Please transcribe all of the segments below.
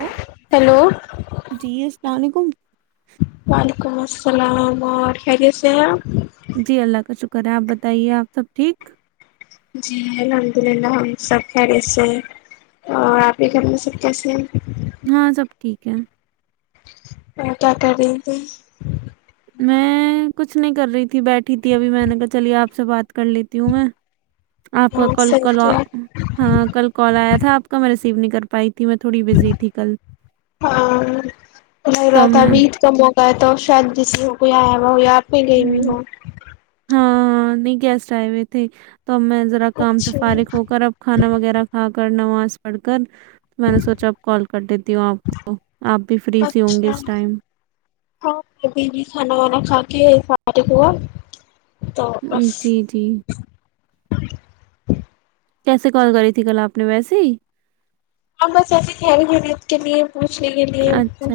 Hello hello جی السلام علیکم وعلیکم السلام اور خیری سےپ کریں آپ بتائیے آپ سب ٹھیک جی الحمد للہ ہم سب خری سے اور آپ کے گھر میں سب کیسے ہیں ہاں سب [inaudible] ٹھیک ہے اور کیا کر رہی ت میں کچھ نہیں کر رہی تھی بیٹھی تھی ابھی میں نے کہا چلیے آپ سے بات کر لیتی ہوں میں آپ کا ہاں کل صحیح کل کیا ہاں کل کال آیا تھا آپ کا مے سی نہیں کر پائی تھی میں تھوڑی بزی تھی کل ہاں گ تو رہات تھا میں ابھی عید کا موقع ہے تو شاید جیس ہو گ ہے وہ یا [inaudible] پ گئی م ہ ہاں ہاں نہیں گیسٹ آئے تھے توب میں ذرا کام سے اچھا فارغ ہو کر اب کھانا وغیرہ کھا کر نماز پڑھ کر میں نے سوچا اب کال کر دیتی ہوں آپ کو آپ بھی فری سے ہوں گے اچھا اس ٹائم کہ فٹی پا جی جی [inaudible] کیسے کال کری تھی کل آپ نے ویسے ہی ہاں بس اھی خیر خریت کے لیے پوچھنے کے لیے اچھا،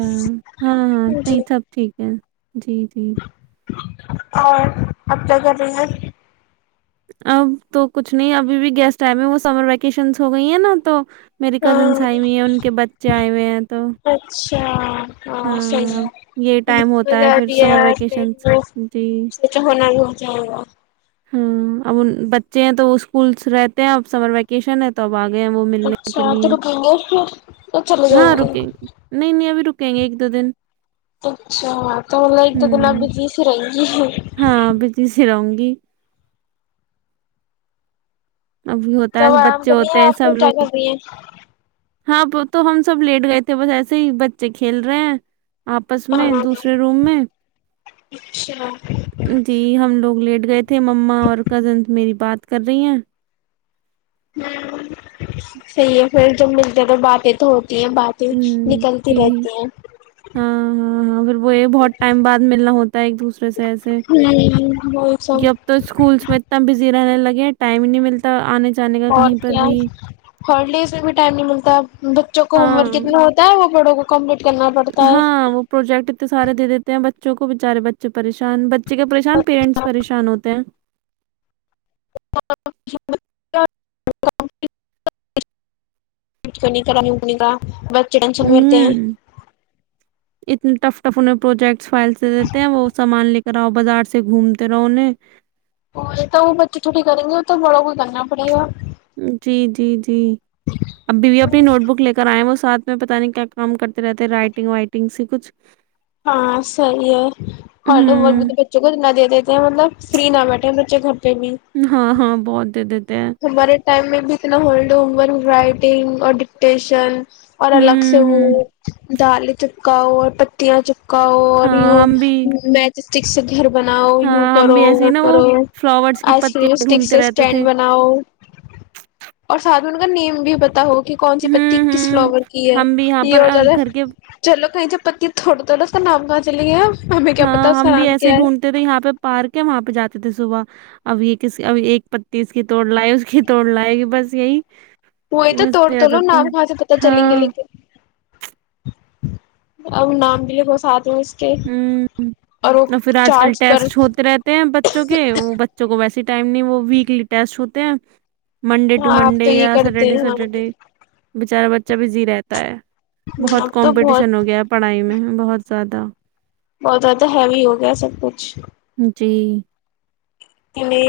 ہاں، ہاں، نہیں سب ٹھیک ہے۔ جی جی اور اب کیا کر رہے ہیں اب تو کچھ نہیں ابھی بھی گیسٹ آم ہے وہ سمر ویکیشن ہو گئی ہیں نا تو میری کزنس ہاں آئی ہوئی ہیں ان کے بچے آئے ہوئے ہیں تو چ ہاں سید اب یہ ٹائم ہوتا وغیرہ پھر بھی سمر ہے ویکیشنز جی، پ توا ہونا ہو جی ہاں اب بچے ہیں تو اسکولس رہتے ہیں اب سمر ویکیشن ہے تو اب آ گئے وہ ملنے کے اچھا تو لیے رکیں گے پھر تو چلے جائیں ہاں گے رکیں نہیں نہیں ابھی رک کہیں گے ایک دو دن اچھا تو مطلے ایک دو دن میں ہوں، بزی ہی رہیں گ ہاں ب ت سرو گی ابھی ہوتا کب ہے آرام بچے کرنی ہے ہوتے ہیں آپ کو سب کیا لوگ کرنی ہے ہاں تو ہم سب لیٹ گئے تھے بس ایسے ہی بچے کھیل رہے ہیں آپس میں دوسرے روم میں اچھا جی ہم لوگ لیٹ گئے ے مما اور کزن میری بات کر رہی ہیں صحی ہے پھر جب ملتے توگر باتیں تو ہو ہ جی ہاں ہاں ہاں پھر وہ یہ بہت ٹائم بعد ملنا ہوتا ہے ایک دوسرے سے ایسے ہمم وہی سب کیک اب تو اسکولس میں اتنا بزی رہنے لگے ہیں ٹائم نہیں ملتا آنے سے اور کیا ہالیڈیز میں بھی ٹائم نہیں ملتا بچوں کو ہوم ورک کتنا ہاں ہوتا ہے وہ بڑوں کو کم ہاں وہ پروجیکٹ انے سارے دے دیتے ہیں بچ بچوں کو بےچارے بچے پریشان بچے کے پریشان ہے پیرنٹس پریشان ہوتے ہیں [inaudible] کچ کو نہیں کر نہیں ہونے کاا بچے ٹینشن میرتے ہیں ہوں اتنے ٹف ٹف انہیں پروجیکٹ فائل سے دیتے ہیں وہ سامان لے کے کراؤ بازار سے گھومتے رہوہ اور تو وہ بچے چھوٹی کریں گے وہ تو بڑوں کو کرنا پڑے گا جی جی جی ابھی بھی اپنی نوٹ بک لے کر آئے وہ ساتھ میں پتہ نہیں کیا کام کرتے رہتے رائٹنگ وائٹنگ سی کچھ ہاں صحیح ہے ہرڈ تو ہوں بچوں کو نہ دے دیتے ہیں مطلب فری نہ بیٹھ بچے پہ بھی ہاں ہاں بہت دد ہمارے ٹائم میں بھی اتنا ہو تون رائٹنگ اور ڈکٹیشن اور الگ سے ہوں وہ ہوں دال چپکاؤ اور پتیاں چ اور ہاں ہم بھی میچ ٹ س گھر بناؤ یو ہاں ہم کرو بھی ایسے وہ ہی نا کرو فلاورس کی آئس کریم پتیاں اسٹک ڈھونڈتے سے رہتے تھے اسٹینڈ بنا اور ساتھ میں ان کا نیم بھی پتا ہوگا کہ کون سی پتی ہوں کس ہوں فلاور کی ہے ہم بھی یہاں یہ پر اور آ، زیادہ گھر کے چلو کہیں چ پتیی تھوڑا تھوڑا نام گا چلیے ہاں ہم بھی ایسے ہی ڈھونڈتے تھے یہاں پہ پارک ہے وہاں پہ جاتے تھے صبح اب یہ اب ایک پتی اس کی توڑ لائے اس کی توڑ لائے گی بس یہی وہئی تو توڑ ایسے تو رہتا لو نہ تھا بھی وہاں سے پتا چلیں گے ہاں لےیک اب نام بھی لیے بہس آتے ہ اس کے ہ وہ اور پھر آج کل چارٹس پر ٹیسٹ ہوتے رہتے ہیں بچوں کے بچوں کو ویسی ٹائم نہیں وہ ویکلی ٹیسٹ ہو تین منڈے ٹ ہاں آپ تو منڈے یہ یا سٹرڈے کرتے ٹو ہیں سٹرڈے ہاں بچارے ب چبزی رہتا ہے بہت اب تو بہت کمپٹیشن ہو گیا پڑھائی میں بہت زیادہ بہت زیادہ ہیوی ہو گیا سب کچھ ت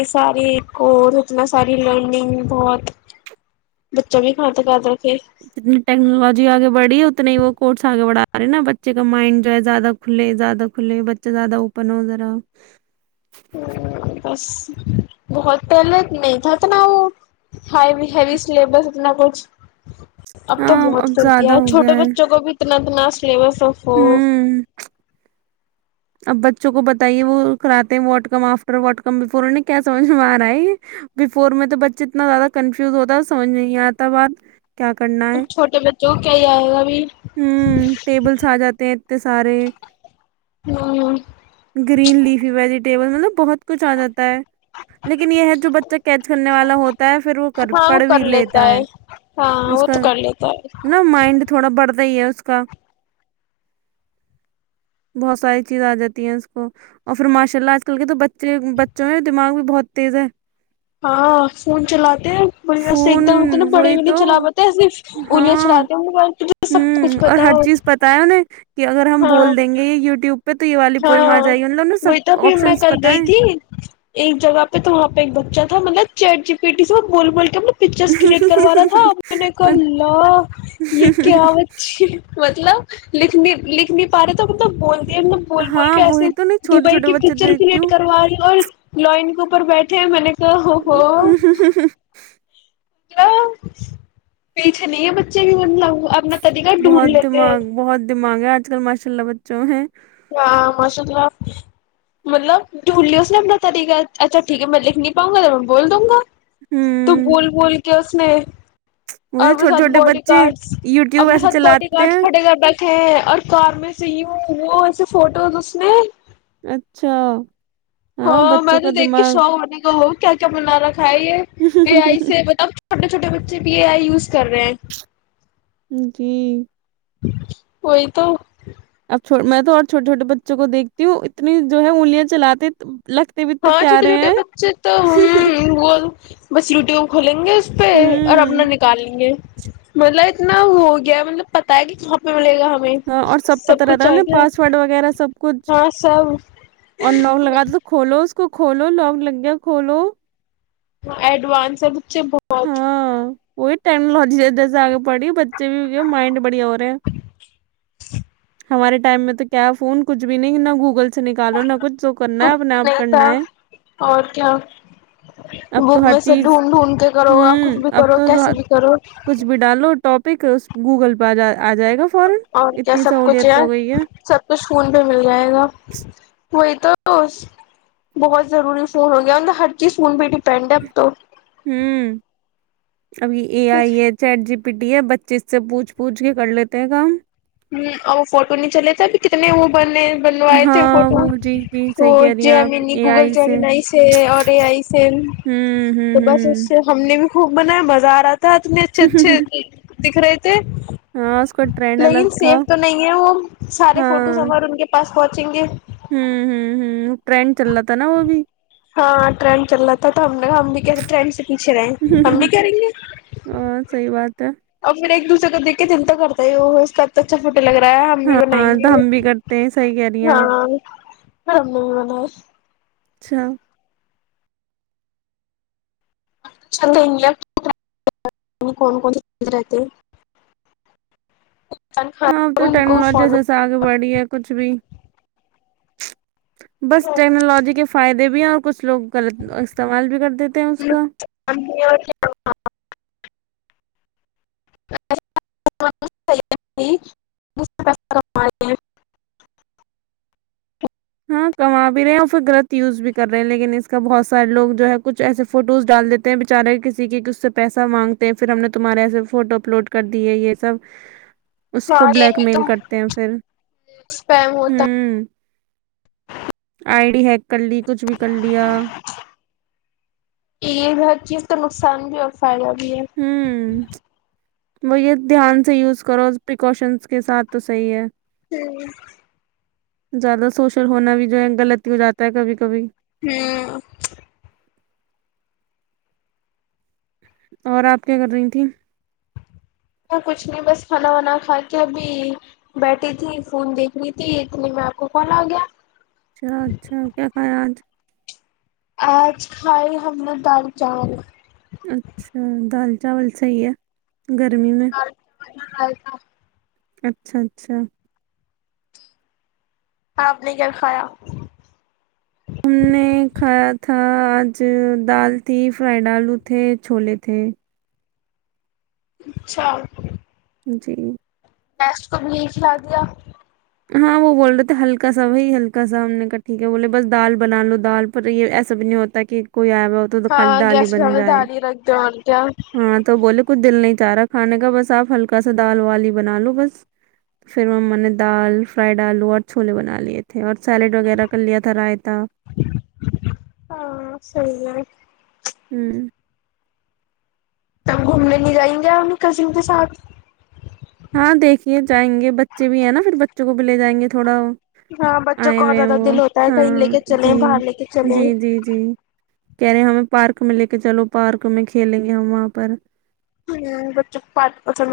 سارے اور اتنا ساری لرننگ بہت بچا بھی کاد کرتا اتنی ٹیکنالوجی آگے بڑھیی ات نہیں وہ کورٹس آگے بڑھا رہے ہیں نا بچے کا مائنڈ جو ہے زیادہ کھلے زیادہ کھلے بچے زیادہ اوپن ہو جا رہا ہ بس بہت پہلے نہیں تھا اتنا وہ ہائی ہیوی سلیبس اتنا کچھ اب تو ہاں بہت کرتی زیادہ ہے ہو گیا چھوٹے بچوں کو بھی اتنا اتنا سلیبس آف ہوں اب بچوں کو بتائیے وہ کراتے ہیں what come after what come before انہیں کیا سمجھ میں آ رہا ہے بفور میں تو بچے اتنا زیادہ کنفیوز ہوتا ہے سمجھ نہیں آتا بات کیا کرنا ہے چھوٹے بچوں کو کیا ہی آئے گا ابھی ہ ٹیبلس آ جاتے ہیں ت سارے ہوں گرین لیفی ویجیٹیبل مطلب بہت کچھ آ جاتا ہے لیکن یہ ہے جو بچہ کیچ کرنے والا ہوتا ہے پھر وہ کر ہاں وہ پڑھ بھی کر لیتا ہے ہاں اس وہ کا تو کر لیتا ہے نا مائنڈ تھوڑا بڑھتا ہی ہے اس کا بہت ساری چیز آ جاتی ہیں اس کو اور پھر ماشاء اللہ آج کل کے تو بچے بچوں ہیں دماغ بھی بہت تیز ہے ہاں فون چلاتے ہیں بڑھیا سے فون ایک دم اتنے پڑھے وہی بھی نہیں تو چلا پاتے ایسے اوریا ہاں چلاتے ہیں موبائل تو ہوں اور ہر چیز پتا ہے انہیں کہ اگر ہم بول ہاں دیں گے یہ و ٹیوب پہ تو یہ والی ہاں پوئم آ جائے گی مطلب انہیں وہی تو سب پھر میں آپشنس کل پتہ گئی ہیں تھی ایک جگہ پہ تو وہاں پہ ایک بچہ تھا چیٹ جی پیٹی سب بول بول کےول پکچرس کریئٹ کروا رہا تھا میںنے کہا اور اللہ یہ کیا چیز مطلب لکھنی لکھنی پارے مطلب بولتی ہے مطب بول بول ہاں کے ایسے وہی تو نہیں چھوٹے دبئی چھوٹے کی بچے پکچر دیکھتی کریٹ ہوں کروا رہی اور لو ان کے اوپر بیٹھے میں نے ا ہو ہو ما پیچھا نہیں ہے بچے بھی اپنا کدھی گ ڈھونڈ لتے ہے مانگا آج کل ماشاء اللہ بچوں ہے ہاں ماشاء اللہ مطلب ڈونلڈ اس نے اپنا طریقہ اچھا ٹھیک ہے میں لکھ نہیں پاؤں گا میں بول دوں گا تو ہوں بول بول کے [inaudible] اور مجھے اپنے چھوٹے ساتھ چھوٹے باڈی بچے گارڈس یوٹیوب اپنے ایسے ساتھ باڈی چلاتے گارڈس ہیں کھٹے رہتا ہ تھے اور کار میں سے یوں روز فوٹوز اس نے اچھا ہاں بچوں مار کا دیکھی س دماغ آنےک ہ کیا کیا بنا رہا کھائیے پ ایے مطب چھوٹے چھوٹے بچے پی اے آئی یوز کر رہے ہیں جی وہئی تو اب میں تو اور چھوے چھوٹے بچوں کو دیکھتی ہوں اتنی جو ہے انگلیاں چلات ہاں چھوٹے چھوٹے بچے تو ہ وہول بس روٹیو کو کولے گے اس پہ اور اپنا ہوں نکالیں گے مطلب اتنا ہو گیا مطلب پتا ہے کہ کہاں پہ ملے گا ہمیں ہاں اور سب پت رہتا کچھ آ انیں گیا پاسورڈ وغیرہ سب کچھ ہاں سب اور لاک لگا د تو کھولو اس کو کھولو لونگ لنگیا کھولو ایڈانس اھ بہت ہاں وہی ٹیکنالوجی اد سے آگے پڑھی بچے بھی ہوگئے مائنڈ بڑیا ہو رہا ہیں ج ہمارے ٹائم میں تو کیا ہے فون کچھ بھی نہیں نا گوگل نکالو نہ کچھ تو کرنا ہے کچھ اپنے بھی آپ نہیں کرنا تھا ہے اور کیا اب تو بک ہر میں سے چیز ڈھونڈ ڈھونڈ کے ہ کرو گا کچھ بھی اب کرو تو کیسے بھی کرو کچھ بھی ڈالو ٹاپک اس گوگل پہ جا آ جائے گا فوران اور اتنا کیا سب کچھ سب کچھ خون پہ مل جائے گا وہی تو بہت ضروری فون ہو گیا مط ہر چیز فون پہ ڈیپینڈ ہے اب تو ہوں ابھی ا آئی تو ہے چٹ جی پیٹی ہے بچے اس سے پوچھ پوچھ کے کر لیتے ہیں کام ہوں اور وہ فوٹو نیچا لیتا بھی کتنے وہ بنے بنوائے تھے ہاں فوٹو وہ جی جی تو صحیح کہہ رہی ہیں آپ Gemini a Google I Gemini I سے اور اے آئی سے ہوں ہوں تو بس اس سے ہوں ہم نے بھی خوب من ہے بزارات تت ن چچ چ [unintelligible] دکھ رہے تھ ہاںس کو [unintelligible] لیکن سیف تو نہیں ہے وہ سارے ہاں فوٹوز ہمار ان کے پاس پہنچیں گے ہوں ہ ہ ٹرین چل رہا تھا نا وہ بھی ہاں ٹرین چل رہا تھا تو ہم نےا ہم بھی کہ تھے ٹرین سے یچھ رہے ہم بھی کریں گے ہاں صحیح بات ہے اور پھر ایک دوسرے کو دیک کے دلتا کرتا ہے وہ سب اچھا اھ لگ رہا ہے ہم بھی بنائیں ہاں تو گے ہم بھی کرتے ہیں صحیح کہہ رہی ہیں آپ ہاں ہمم نہیں مل اچھا [inaudible] چل کون کون کھیل رہتے ان ہاں اب تو کو فالو ٹیکنالوجیسس آگے بڑھی ہے کچھ بھی بس ہاں ٹیکنالوجی کے فائدے بھی ہیں اور کچھ لوگ غلط استعمال بھی کر دیتے ہیں اس کا [inaudible] ہاں کما بھی رہے ہیں اور پھر غلط یوز بھی کر رہے ہیں لیکن اس کا بہت سارے لوگ جو ہے کچھ ایسے فوٹوز ڈال دیتے ہیں بچارے کسی کی اس سے پیسہ مانگتے ہیں پھر ہم نے تمہارے ایسے فوٹو اپلوڈ کر دی ہے یہ سب اس کو یہ بلیک بھی میل تو کرتے ہیں پھر اسپیم ہوتا ہوں آئی ڈی ہیک کر لی کچھ بھی کر لیا یہ ہر چیز تو نقصان بھی ہو فائدہ بھی ہے ہوں وہ یہ دھیان سے یوز کرو پریکاشنز کے ساتھ تو صحیح ہے ہوں [unintelligible] زیادہ سوشل ہونا بھی جو ہے غلط ہی ہو جاتا ہے کبھی کبھی ہوں [unintelligible] اور آپ کیا کر رہی تھیں کچھ نہیں بس کھانا وانا کھا کے ابھی بیٹھی تھی فون دیکھ رہی تھی اتنی میں آپ کو کال آ گیا اچھا اچھا کیا کھایا آج آج کھائی ہم نے دال چاول اچھا دال چاول صحیح ہے گرمی میں آتاا [unintelligible] اچھا اچھا اپ نے کیا کھایا ہم نے کھایا تھا آج دال تھی فرائیڈ آلو تھے چھولے تھے اچھا جی ٹیسٹ کب نہیں کھلا دیا ہاں وہ بول رہے تھے ہلکا سا وہی ہلکا سا ہم نے کا ٹھیک ہے بولے بس دال بنا لو دال پر یہ ایسا بھی نہیں ہوتا کہ کوئی آیا ہوا ہو تو تو خالی ہاں ڈالی گیس پہ ہم بن نے جائے دال ہی رکھ دیا اور کیا ہاں تو بولے کچھ دل نہیں چارا کھانے کا بس آپ ہلکا سا دال وال ہی بنا لو بس پھر ما نے دال فرائی ڈال اور چھولے بنا لیے تھے تھے اور سیلیڈ وغیرہ کر لیا تھا رائتا ہاں صحیح ہے ہوں تب گھومنے لے جائیں گے اپنی کزن کے ساتھ ہاں دیکھیے جائیں گے بچے بھی ہیں نا پھر بچوں کو بھی لے جائیں گے تھوڑا وہ ہاں بچوں آئے کو اور ہوئے ہیں زیادہ دل ہوتا ہے کہیں لے ہاں کے چلیں جی باہر لے کے جی چلیں جی جی کہہ رہے ہیں ہمیں پارک میں لے کے چلو پارک میں کھیلیں گے ہم وہاں پر ہ بچوں پات پچ ن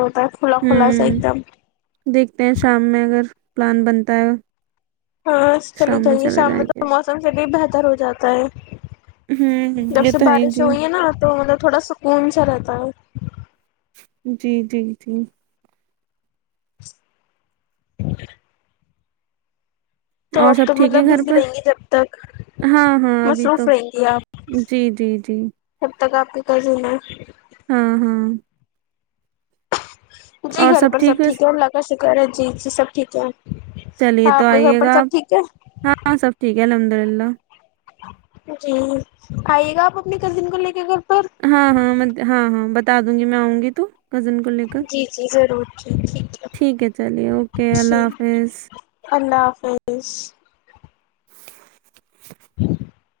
ہوں دیکھتے ہیں شام میں اگر پلان بنتا ہے ہاں چلی جائیے چلے شام میں جائیں تو گے موسم چلیے بہت بہتر ہو جاتا ہے ہوں ہ جب یہ سے تو ہے بارش جی ہوئی نا تو مطلب تھوڑا سکون سا رہتا ہے جی جی جی ج اور سب ٹھیک ہے مطلب گھر بزی پر رہیں گی جب تک ہاں ہاں ابھی تو مصروف رہیں گی آپ جی جی جی جب تک آپ کی کزن ہے ہاں ہاں تجھے گھر پر سب ٹھیک ہے ال للہ کا شک کر جی ج سب ٹھیک ہے چلیے ہاں تو آپ کے گھر آئیے پر گا سب ٹھیک ہے آپ ہاں سب ٹھیک ہے لم مرلہ جی آئیے گا آپ اپنی کزن کو لے کے پر ہاں ہاں میں ہاں ہاں بتا دوں گی میں آؤں گی تو کزن کو لے کر جی جی ضرور جی ٹھیک ہے چلیے اوکے اللہ حافظ فرانس ہاں